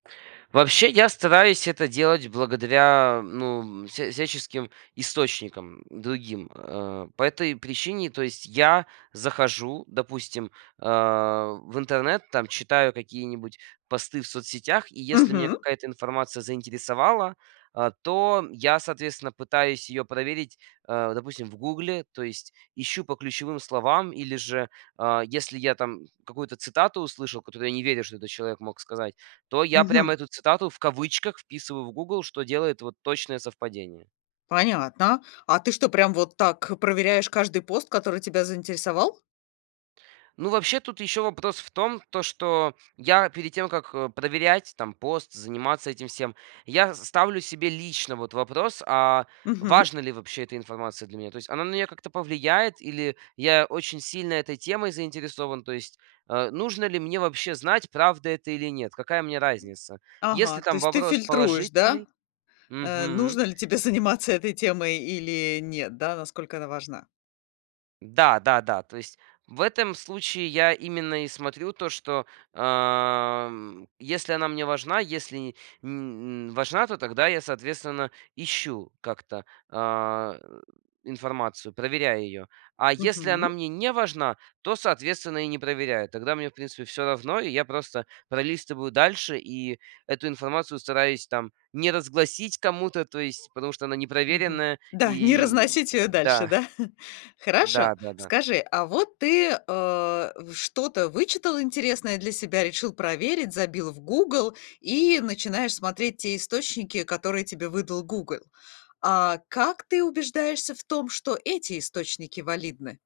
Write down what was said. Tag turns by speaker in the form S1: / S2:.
S1: Вообще, я стараюсь это делать благодаря, ну, м, вся всяческим источникам другим, э. По этой причине, то есть я захожу, допустим, а, в интернет, там читаю какие-нибудь посты в соцсетях. И если меня
S2: Мгм.
S1: какая-то информация заинтересовала, а, то я, соответственно, пытаюсь ее проверить, э, допустим, в Гугле. То есть ищу по ключевым словам или же, а, если я там какую-то цитату услышал, которую я не верю, что этот человек мог сказать, то я прям
S2: Мгм.
S1: эту цитату в кавычках вписываю в Гугл, что делает вот точное совпадение.
S2: Понятно. А ты что, прям вот так, э, проверяешь каждый пост, который тебя заинтересовал?
S1: Ну, вообще, тут еще вопрос в том, то что я перед тем, как, э, проверять там пост, заниматься этим всем, я с ставлю себе лично вот вопрос: "А
S2: Мгм.
S1: важна ли вообще эта информация для меня?" То есть она на меня как-то повлияет или я очень сильно этой темой заинтересован? То есть, э, нужно ли мне вообще знать, правда это или нет, какая мне разница? Если
S2: Ага, то
S1: там
S2: есть ты
S1: вопрос
S2: фильтруешь, да?
S1: положительный
S2: Э,
S1: Мгм.
S2: нужно ли тебе заниматься этой темой или нет, да? Насколько она важна?
S1: Да-да-да. То есть в этом случае я именно и смотрю то, что, ам, если она мне важна, если и, м м- важна, то тогда я, соответственно, ищу как-то, а, информацию, проверяю ее. А если она
S2: Мгм.
S1: мне не важна, то, соответственно, и не проверяю. Тогда мне, в принципе, всё равно, и я просто пролистываю дальше и эту информацию стараюсь там не разгласить кому-то, то есть потому что она
S2: Мгм.
S1: непроверенная.
S2: Да, не
S1: И
S2: разносить её
S1: да.
S2: дальше, да? Хорошо,
S1: Да-да-да.
S2: скажи, а вот ты, э, в что-то вычитал интересное для себя, решил проверить, забил в Гугл и начинаешь смотреть те источники, которые тебе выдал Гугл. А как ты убеждаешься в том, что эти источники валидны?